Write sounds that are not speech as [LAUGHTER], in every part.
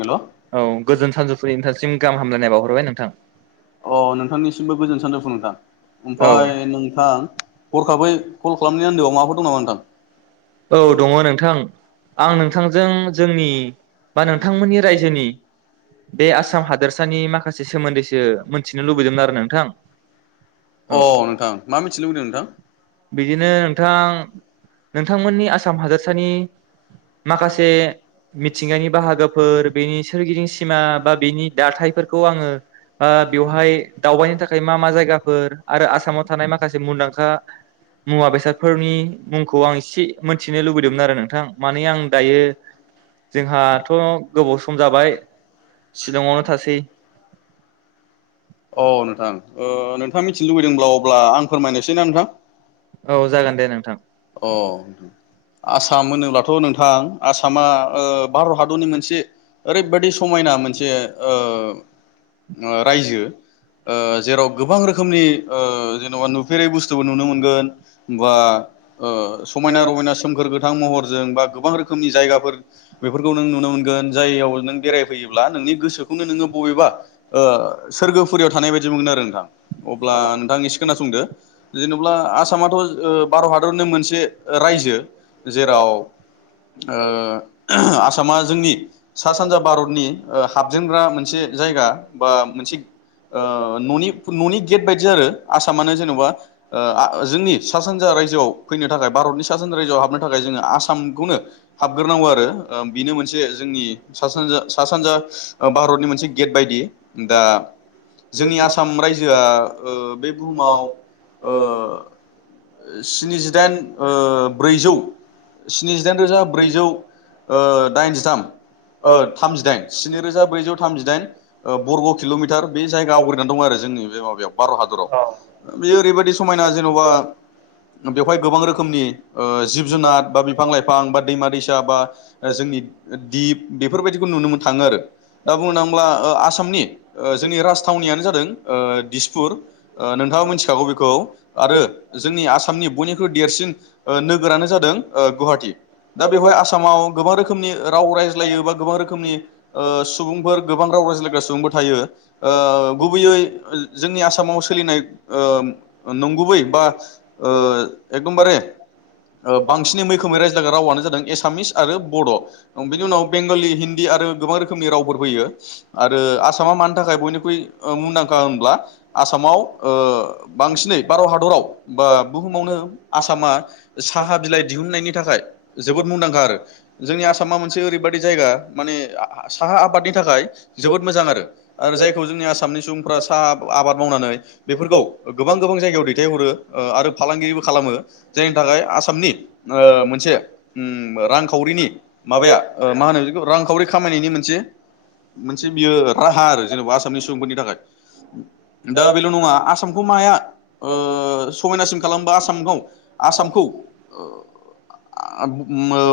हेल' अ औ गोजोन सानजौफुनि नोंथांसिम गाहाम हामलायनाय बावहरबाय नोंथां। अ नोंथांनिसिमबो गोजोन सानजौफु नोंथां। औ ओमफाय नोंथां हरखाबै कल खालामनायनि आन्दोआव माबाफोर दं नामा नोंथां? औ दङ नोंथां। आं नोंथांजों जोंनि नि बा नोंथांमोननि रायजोनि बे आसाम हादोरसानि माखासे सोमोन्दैसो मोनथिनो लुबैदोंमोन आरो नोंथां। अ औ नोंथां मा मिथिनो लुबैदों नोंथां? बिदिनो नोंथां। नोंथांमोननि आसाम हादोरसानि माखासे मिथिंगानि बाहागोफोर बेनि सोरगिदिं सिमा बा बेनि दाथायफोरखौ आङो ओ बेवहाय दावबायनो थाखाय मा मा जायगाफोर आरो आसामाव थानाय माखासे मुंदांखा। मुवा बेसादफोरनि मुंखौ एसे मिथिनो लुबैदोंमोन आरो नोंथां माने आं दायो जोंहाथ गोबाव सम जाबाय शिलंआवनो थासै अ नोंथां ओ‌ नोंथाङा मिथिनो लुबैदोंब्ला अब्ला आं फोरमायनोसैना नोंथां। औ अ जागोन दे नोंथां। दे नोंथां अ आसाम होनोब्लाथ नोंथां आसामा ओ भारत हादरनि मोनसे ओरैबादि समायना मोनसे ओ ओ रायजो। ओ जेराव गोबां रोखोमनि ओ जेनेबा नुफेरै बुस्थुबो नुनो मोनगोन बा ओ समायना-रमायना सोमखोर गोथां महरजों बा गोबां रोखोमनि जायगाफोर बेफोरखौ नों नुनो मोनगोन। जाययाव नों बेरायफैयोब्ला नोंनि गोसोखौनो नोङो बबेबा ओ सोरगोफु फुरियाव थानाय बायदि मोनो आरो नोंथां अब्ला नोंथां एसे खोनासंदो जेनोब्ला आसामाथ ओ भारत हादरनो मोनसे रायजो जेराव ओ आसामा जोंनि सा सानजा भारतनि ओ हाबजेनग्रा मोनसे जायगा बा मोनसे ओ न'नि न'नि गेट बायदि आरो आसामानो जेन'बा ओ आ जोंनि सा सानजा रायजोआव फैनो थाखाय भारतनि सा सानजा रायजोआव हाबनो थाखाय जोङो आसामखौनो हाबग्रोनांगौ आरो बेनो मोनसे जोंनि दि सा सानजा सा सानजा ओ भारतनि मोनसे गेट बायदि दा जोंनि आसाम रायजोआ ओ बे बुहुमाव ओ स्निजिदाइन ब्रैजौ स्निजिदाइन रोजा ब्रैजौ दाइनजिथाम ओ थामजिदाइन स्निरोजा ब्रैजौ थामजिदाइन बरग' औ किल'मिटार जायगा आवग्रिनानै दं आरो जोंनि बे माबायाव भारत हादराव बेयो ओरैबायदि समायना जेन'बा बेवहाय गोबां रोखोमनि जिब जुनार बा बिफां लाइफां बा दैमा दैसा बा जोंनि दिप बेफोर बायदिखौ नुनो मो थाङो आरो दा बुंनो थाङोब्ला ओ आसामनि जा बिनि राजथावनियानो जादों दिसपुर नोंथाङा मिथिखागौ बेखौ आरो जोंनि आसामनि बयनिख्रुइ देरसिन ओ नोगोरानो जादों गुवाहाटि दा बेवहाय आसामाव गोबां रोखोमनि राव रायज्लायो बा गोबां रोखोमनि ओ सुबुंफोर गोबां राव रायज्लायग्रा सुबुंफोर थायो। ओ गुबैयै जोंनि आसामाव सोलिनाय ओ नंगुबै बा एकदमबारे बांसिनै मैखोमै रायज्लायग्रा रावानो जादों एसामिस आरो बर' औ बिनि उनाव बेंगलि हिन्दी आरो गोबां रोखोमनि रावफोर फैयो आरो आसामा मानो खाय बयनिख्रुइ मुंदांखा होनब्ला आसामाव ओ बांसिनै भारत हादराव बा बुहुमावनो आसामा साहा बिलाइ दिहुननायनि थाखाय जोबोद मुंदांखा आरो जोंनि आसामा मोनसे जायगा माने साहा आबादनि थाखाय जोबोद मोजां आरो आरो जायखौ जोंनि आसामनि सुबुंफ्रा साहा आ आबाद मावनानै बेफोरखौ गोबां गोबां जायगायाव दैथायहरो ओ आरो फालांगिरिबो खालामो जायनि थाखाय आसामनि ओ मोनसे उम रांखावरिनि ओ मा होनो बेखौ रांखावरि खामायनायनि मोनसे मोनसे बियो राहा आरो। जेनबा आसामनि सुबुंफोरनि थाखाय दा बेल' नङा आसामखौ माया ओ समायनासिन खालाबमा आसामखौ आसामखौ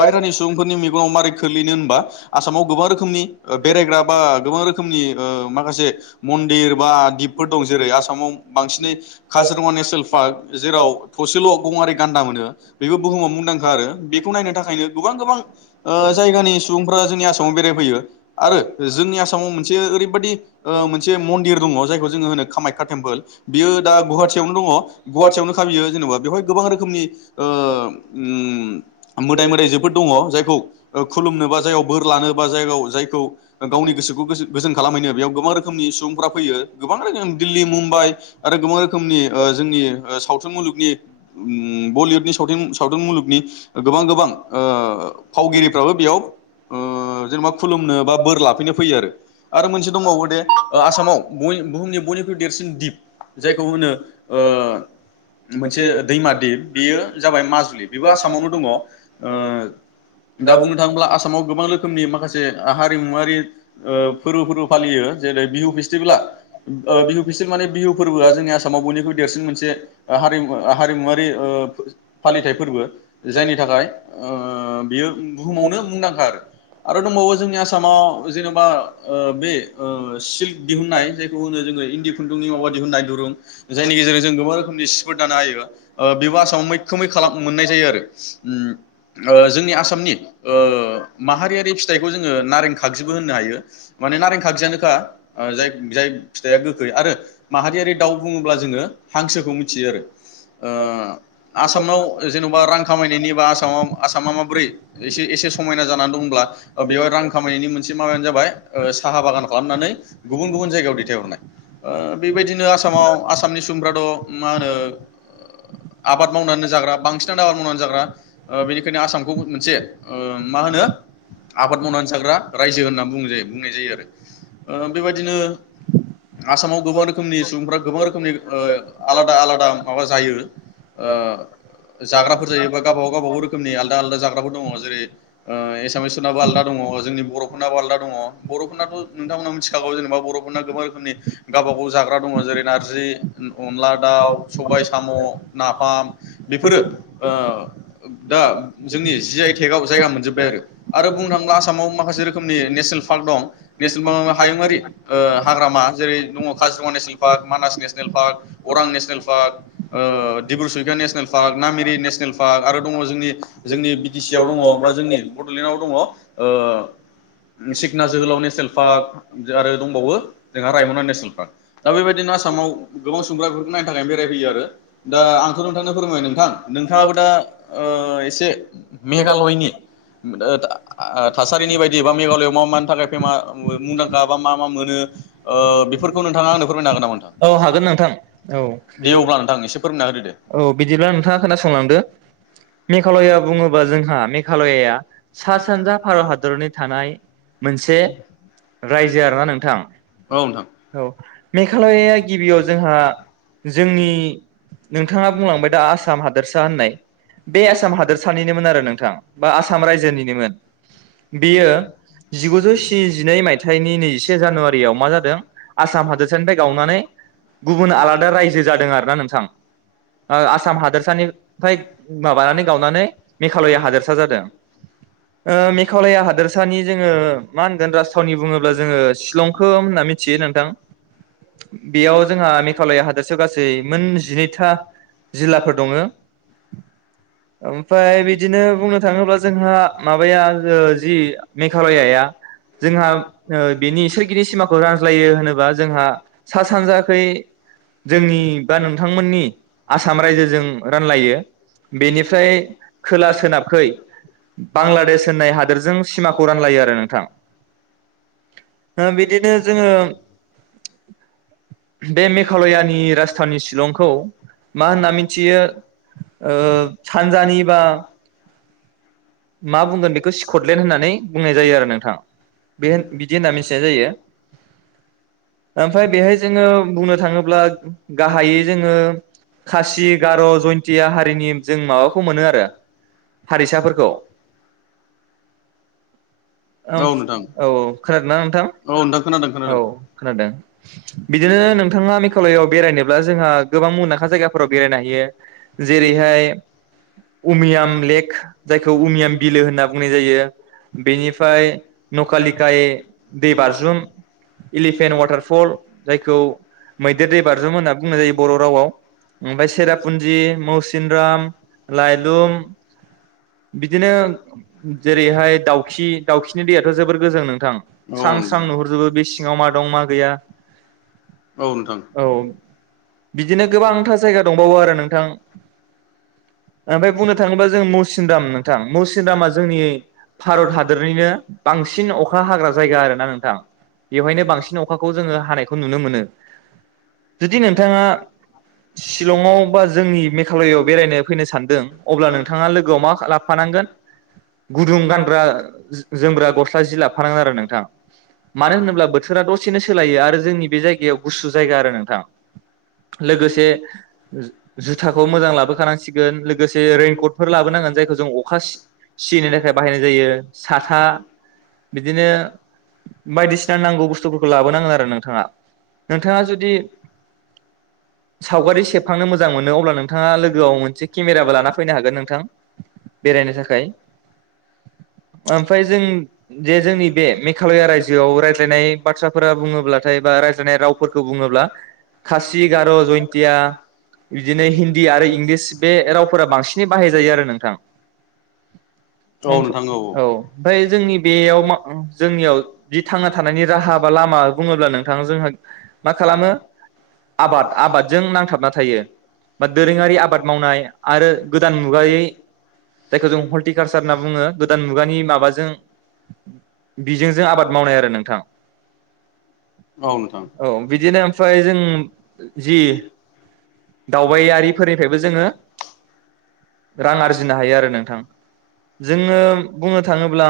बायरानि सुबुंफोरनि मेगं खोलिनो होनबा आसामाव गोबां रोखोनि ओ बेरायग्रा बा गोबां रोखोमनि ओ माखासे मन्दिर बा दिपफोर दं जेरै-आसामाव बांसिनै काजिरङा नेसनेल पार्क जेराव थसेल' गंआरि गान्दा मोनो बेबो बुहुमाव मुंदांखा आरो बेखौ नायनो थाखायनो गोबां गोबां ओ जायगानि सुबुंफ्रा जोंनि आसामाव बेरायफैयो आरो जोंनि आसामाव मोनसे ओरै बेबायदि ओ मोनसे मिनदिर दङ जायखौ जोङो होनो कामाख्या टेम्पोल बियो दा गुवाहाटियावनो दङ गुवाहाटियावनो खा बियो जेनेबा बेवहाय गोबां रोखोमनि ओ उम मोदाय मोदायजोफोर दङ जायखौ खुलुमनो बा जायाव बोर लानो बा जायगायाव जायखौ गावनि गोसोखौ गो गोजोन खालामहैनो बेयाव गोबां रोखोमनि सुबुंफ्रा फैयो गोबां रोखोमनि दिल्ली मुम्बाइ आरो गोबां रोखोमनि ओ जोंनि ओ सावथुन मुलुगनि बलिउडनि सावथुन सावथुन मुलुगनि गोबां गोबां फावगिरिफ्राबो बेयाव ओ जेनेबा खुलुमनो बा बोर लाफैनो फैयो आरो आरो मोनसे दंबावो दे आसामाव ओ बुहुमनि बयनिख्रुइ देरसिन दिप जायखौ होनो मोनसे दैमा दिप बेयो जाबाय माजुलि बेबो आसामावनो दङ ओ दा बुंनो थाङोब्ला आसामाव गोबां रोखोमनि माखासे ओ हारिमुवारि ओ फोरबो फोरबो फालियो जेरै बिहु फेस्टिभेला ओ बिहु फेस्टिभेल माने बिहु फोरबोआ जोंनि आसामाव बयनिख्रुइ देरसिन मोनसे हारिमु हारिमुवारि ओ फालिथाय फोरबो जायनि थाखाय ओ बियो बुहुमावनो मुंदांखा आरो दंबावो जोंनि आसामाव जेन'बा ओ बे ओ सिल्क दिहुनन्नाय जायखौ होनो जोङो इन्दि खुन्दुंनि माबा दिहुननाय दुरुं जायनि गेजेरजों जों गोबां रोखोमनि सिफोर दानो हायो ओ बेबो आसामाव मैखोमै खालाम मोननाय जायो आरो ओम ओ जों आसामनि ओ माहारियारि फिथाइखौ जोङो नारें खागजिबो होननो हायो। माने नारें खागजियानोखा जाय-जाय फिथाइया गोखै आरो माहारियारि दाउ बुङोब्ला जोङो हांसोखौ मिथियो आरो ओ आसामाव जेन'बा रां खामायनायनि बा आसामाव-आसामाव एसे एसे समायना जानानै दंब्ला बेवहाय रां खामायनायनि मोनसे माबायानो जाबाय ओ साहा बागान खालामनानै गुबुन गुबुन जायगायाव दैथायहरनाय बेबायदिनो आसामाव आसामनि सुबुंफ्राथ' मा होनो आबाद मावनानै जाग्रा बांसिनानो आबाद मावनानै जाग्रा ओ बेनिखायनो आसामखौ मोनसे ओ मा होनो आबाद मावनानै जाग्रा रायजो होननानै बुंङो जायो ओ बेबादिनो आसामाव गोबां रोखोमनि सुबुंफोरा गोबां रोखोमनि ओ आलादा आलादा माबा जायो ओ जाग्राफोर‌ जायो बे गावबा गाव रोखोमनि आलदा आलदा दङ जेरै ओ एसामिसफोरनाबो आलदा दङ जोंनि बर' फोरनाबो आलदा दङ। बर'फोरनाथ' नोंथांमोना मिथिखागौ जेनेबा बर'फोरना गोबां रोखोमनि गावबा गाव जाग्रा दङ जेरै नारजि अनला दाउ सबाय साम' नाफाम बेफोरो ओ दा जोंनि जि आइ टेकाव जायगा मोनजोब्बाय आरो बुंनो थाङोब्ला आसामाव माखासे रोखोमनि नेसनेल पार्क दं नेसनेल [UNINTELLIGIBLE] हायुंङारि हाग्रामा जेरै दङ Kaziranga national park, Manas national park, Orang national park, ओ Dibrusaikhowa national park, Nameri national park, आरो दङ जोंनि जोंनि बि टि सि आव दङ बा जोंनि बड'लेण्डआव दङ ओ मोनसे सिना जोहोलाव नेसनेल पार्क आरो दंबावो जोंहा रायमना नेसनेल पार्क दा बेबायदिनो आसामाव गोबां सुंग्रा बेफोरखौ नायनो थाखाय बेरायफैयो आरो दा आंथ' नोंथांनो फोरोंबाय नोंथां नोंथाङाबो दा ओ एस जे मेघालयनि थासारिनि आ बायदि बा मेघालयआव मा मा मुंदांखा बा मा मा मोनो ओ बेफोरखौ नोंथाङा आंनो फोरमायनो हागोन नामा नोंथां औ हागोन नोंथां औ दे अब्ला नोंथां एसे फोरमायना होदो दे। औ बिदिब्ला नोंथाङा खोनासंलांदो मेघालया बुङोबा जोंहा मेघालया सा सानजा भारत हादरनि थानाय मोनसे रायजो आरोना नोंथां। औ नोंथां औ, मेघालया गिबियाव जोंहा जोंनि नोंथाङा बुंलांबाय दा आसाम हादोरसा होननाय बे आस आसाम हादोरसानिनोमोन आरो नोंथां बा आसाम रायजोनिनोमोन बेयो जिगुजौ स्निजिनै मायथाइनि नैजिसे जानुवारियाव मा जादों आसाम हादोर सानिफ्राय गावनानै गुबुन आलादा रायजो जादों आरोना नोंथां ओ आसाम हादोरसानिफ्राय मानानै गावनानै मेघालया हादोरसा जादों ओ मेघालया बेयाव जोंहा मेघालया हादोरसायाव गासै मोन जिनैथा जिल्लाफोर दङो। ओमफ्राय बिदिनो बुंनो थाङोब्ला जोंहा माबाया जि मेघालयाया जोंहा बिनि सोरगिदि सिमाखौ रानज्लायो होनोबा जोंहा सा सानजाखै जोंनि बा नोंथांमोननि आसाम रायजोजों रानलायो बेनि फ्राय खोला सोनाबखै बांलादेश होननाय हादोरजों सिमाखौ रानलायो आरो नोंथां ओ बिदिनो जोंङो बे मेघालयानि राजथानि सिलंखौ मा होनना मिथियो सानजानिबा मा बुंगोन बेखौ स्कटलेण्ड होननानै बुंनाय जायो आरो नोंथां बे बिदि होनना मिथिनाय जायो। ओमफ्राय बेहाय जोङो बुंनो थाङोब्ला गाहायै जोङो खासि गार' जयन्तया हारिनि जों माबाखौ मोनो आरो हारिसाफोरखौ ओम औ नोंथां औ औ खोनादोंना नोंथां औ नोंथां खोनादों औ खोनादों खोनादों बिदिनो नोंथाङा मेघालयआव बेरायनोब्ला जोंहा गोबां मुंदांखा जायगाफोराव बेरायनो हायो जेरैहाय उमियाम लेक जायखौ अमियाम बिलो होनना बुंनाय जायो बेनिफ्राय। नखालिकाय दै बारजुम इलिफेन्ट वाटारफल जायखौ मैदेर दै बारजुम होनना बुंनाय जायो बर' रावाव ओमफ्राय सेरापुन्जि मौसिनराम लायलुम बिदिनो जेरैहाय दाउखि नि दैयाथ जोबोर गोजों नोंथां स्रां स्रां नुहरजोबो बे सिङाव मा दं मा गैया औ नोंथां औ बिदिनो गोबांथा जायगा दंबावो आरो नोंथां ओमफ्राय बुंनो थाङोबा जों मौसिनराम नोंथां मौसिनरामा जोंनि भारत हादरनिनो बांसिन अखा हाग्रा जायगा आरो ना नोंथां बेवहायनो जोङो बांसिन अखाखौ जोङो हानायखौ नुनो मोनो। जुदि नोंथाङा शिलंआव बा जोंनि मेघालयआव बेरायनो फैनो सानदों अब्ला नोंथाङा लोगोआव मा लाबोफानांगोन गुदुं गानग्रा जोमग्रा गस्ला जि लाबोफानांगोन आरो नोंथां‌ मानो होनोब्ला बोथोरा दसेनो सोलायो आरो जोंनि बे जायगायाव गुसु जायगा आरो नोंथां। लोगोसे जुथाखौ मोजां लाबोखानांसि गोन लोगोसे रेनकटफोर लाबोनांगोन जायखौ जों अखा सियिनि थाखाय बाहायनाय जायो साथा बिदिनो बायदिसिना नांगौ बुस्थुफोरखौ लाबोनांगोन आरो नोंथाङा नोंथाङा जुदि सावगारि सेबखांनो मोजां मोनो अब्ला नोंथाङा लोगोआव मोनसे केमेराबो लाना फैनो हागोन नोंथां बेरायनो थाखाय। ओमफ्राय जों जे जोंनि बे मेघालया रायजोआव रायज्लायनाय बाथ्राफोरा बुंङोब्लाथाय बा रायज्लायनाय रावफोरखौ बुंङोब्ला खासि गार' जयन्तया बिदिनो हिन्दी आरो इंलिस बे रावफोरा बांसिनै बाहायजायो आरो नोंथां। ओम औ ओमफ्राय जोंनि बेयाव मा ओ जोंनियाव जि थांना थानायनि राहा बा लामा बुङोब्ला नोंथाङा जोंहा मा खालामो आबाद आबादजों नांथाबना थायो बा दोरोङारि आबाद मावनाय आरो गोदान मुगायै जायखौ जों हरतिकाल सारना बुङो गोदान मुगानि माबाजों बिजोंजों आबाद मावनाय आरो नोंथां। औ नोंथां औ बिदिनो ओमफ्राय जों जि दावबायारिफोरनिफ [UNINTELLIGIBLE] जोङो रां आरजिनो हायो आरो नोंथां जोङो बुंनो थाङोब्ला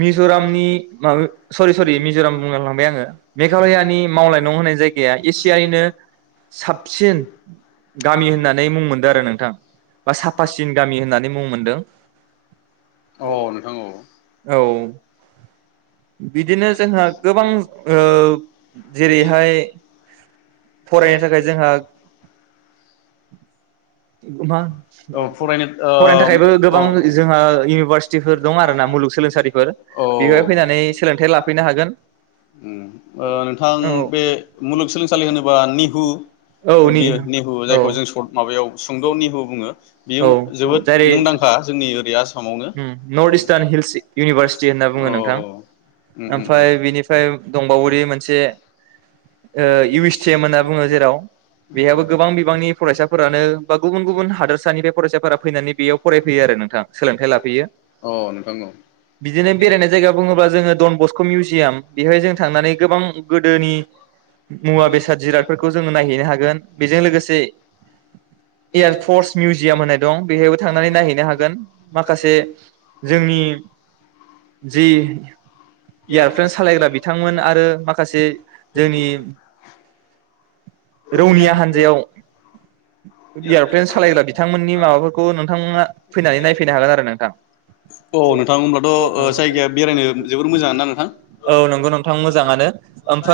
मिजरामनि माब सरि सरि मिजराम बुंलाफ्लांबाय आङो मेघालयानि मावलाय न' होनाय जायगाया एसियायैनो साबसिन। गामि होननानै मुं मोनदो आरो नोंथां। बा साफासिन गामि होननानै मुं मोनदों। औ नोंथां औ औ बिदिनो जोंहा गोबां ओ जेरैहाय फरायनो थाखाय जोंहा मा औ फरायनो फरायनो थाखायबो गोबां जोंहा इउनिभारसिटिफोर दं आरो ना मुलुगसोलोंसालिफोर औ बेवहाय फैनानै सोलोंथायाइ लाफैनो हागोन उम ओ नोंथां बे मुलुगसोलोंसालि होनोबा निहु औ औ नि। बियो निहु औ जायखौ जों सरर्थ माबायाव हुंद निहु बुङो। बेयो औ जोबोद मुंदांखा जोंनि ओरै आसाम उम नर्थ इस्टार्न हिल्स इउनिभारसिटि होनना बुङो औ नोंथां उम उम ओमफाय बिनिफ्राय दंबावोदि मोनसे ओ इउ एस टि एम होनना बुङो जेराव बेहाबो गोबां बिबांनि फरायसाफोरानो बा गुबुन गुबुन हादोरसानिबे फरायसाफोरा फैनानै बेयाव फरायफैयो आरो नोंथां सोलोंथाइ लाफ गैया अ नोंथां औ बिदिनो बेरायनाय जायगा बुंङोब्ला जोंङो डन बस्क मिउजियाम बेहाय जों थांनानै गोबां गोदोनि मुवा बेसाद जिरादफोरखौ जोङो नायहैनो हागोन बेजों लोगोसे एयारफर्स मिउजियाम होननाय दं बेहायबो थांनानै नायहैनो हागोन माखा खासे जोंनि जि एयारप्लेन सालायग्रा बिथांमोन आरो माखासे जोंनि रौनिया हान्जायाव इयारफ्लेन सालायग्रा बिथांमोननि माबाफोरखौ नोंथांमोना फैनानै नायफैनो हागोन आरो। नोंथां औ नोंथां होनोमब्लाथ ओ जायगाया बेरायनो जोबोर मोजां ना नोंथां? औ नंगौ नोंथां मोजाङानो ओमफ्राय